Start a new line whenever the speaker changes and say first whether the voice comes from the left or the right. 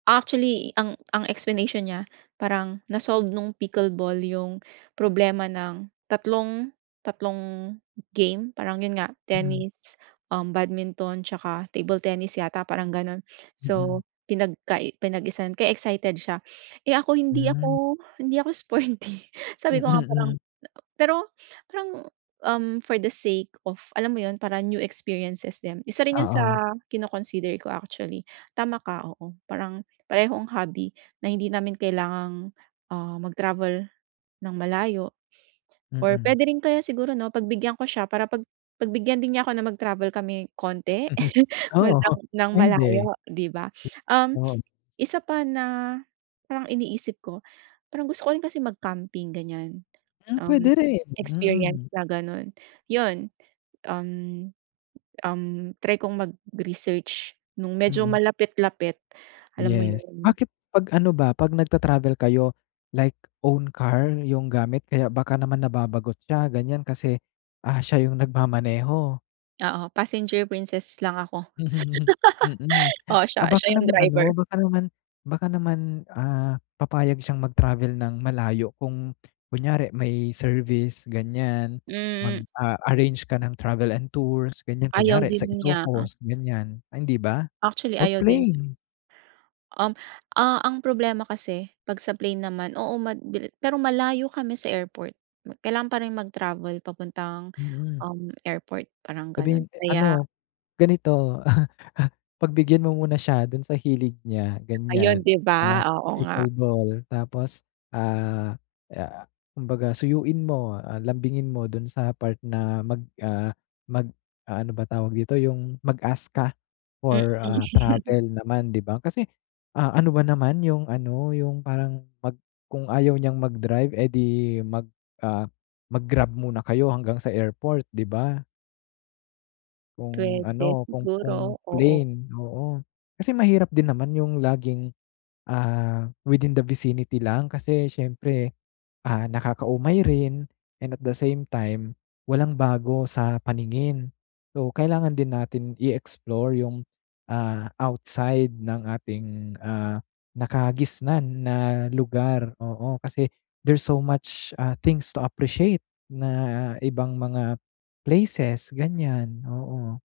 right: Actually, ang ang explanation niya parang na-solved nung pickle ball yung problema ng tatlong tatlong game. Parang yun nga
left: Mm.
right: tennis, um, badminton 'tsaka table tennis yata, parang gano'n.
left: Mm.
right: So, pinagka pinag-isa kaya excited siya. Eh, ako hindi
left: Hmm.
right: ako hindi ako sporty.
left: Mm,
right: Sabi ko nga parang
left: hmm.
right: pero parang, um, for the sake of alam mo yun, parang new experiences din. Isa rin yun sa
left: Oo.
right: kino-consider ko, actually. Tama ka, oo. Parang parehong hobby na hindi namin kailangang, ah, mag-travel ng malayo or
left: Mm.
right: puwede rin kaya siguro 'no, pagbigyan ko siya para pag pagbigyan din niya 'ko na mag-travel kami konti ng
left: Oo,
right: ng
left: puwede.
right: malayo, 'di ba? Um,
left: Oo.
right: isa pa na parang iniisip ko, parang gusto ko rin kasi mag-camping, ganyan.
left: Ah,
right: Um,
left: pwede rin,
right: experience
left: mm.
right: na ganun. Yun, um, um, try kong mag-research nung medyo
left: Mm.
right: malapit-lapit, alam mo
left: Yes.
right: yun.
left: Bakit 'pag ano ba, 'pag nagta travel kayo like own car yung gamit kaya baka naman nababagot siya, ganyan kasi, ah, siya yung nagmamaneho?
right: Oo, passenger princess lang ako.
left: Mm.
right: Oo,
left: Ah,
right: siya
left: baka
right: siya yung
left: naman ano,
right: driver.
left: baka naman baka naman, ah, papayag siyang mag travel ng malayo kung kunyari may service, ganyan. Mag,
right: M
left: ah, arrange ka ng travel and tours, ganyan.
right: Ayaw
left: Kunyari sa
right: din niya.
left: Ilocos, ganyan, hindi ba?
right: Actually,
left: Or
right: ayaw din nya.
left: plane.
right: Um, ah, ang problema kasi 'pag sa plane naman, oo, mad pero malayo kami sa airport. Kailangan pa rin mag-travel papuntang,
left: Mm.
right: um, airport parang gano'n
left: Puwedeng
right: kaya
left: ano, ganito, pagbigyan mo muna siya dun sa hilig niya,
right: Ayun,
left: ganyan,
right: 'di ba?
left: sa
right: Oo nga.
left: pickle ball. Tapos ah, ah, kumbaga suyuin mo, ah, lambingin mo dun sa part na mag, ah, mag, ah, ano ba tawag dito, yung mag-ask ka
right: Mm.
left: for, ah, travel naman, 'di ba? Kasi, ah, ano ba naman yung ano, yung parang 'pag kung ayaw niyang mag-drive, eh, 'di mag, ah, mag-grab muna kayo hanggang sa airport, 'di ba? Kung
right: Puwede,
left: ano, kung kung
right: siguro. Oo.
left: plane, oo. Kasi mahirap din naman yung laging, ah, within the vicinity lang kasi syempre, ah, nakakaumay rin and at the same time walang bago sa paningin. So, kailangan din natin i-explore yung, ah, outside ng ating, ah, nakagisnan na lugar, oo. Kasi there's so much, ah, things to appreciate na ibang mga places ganyan, oo.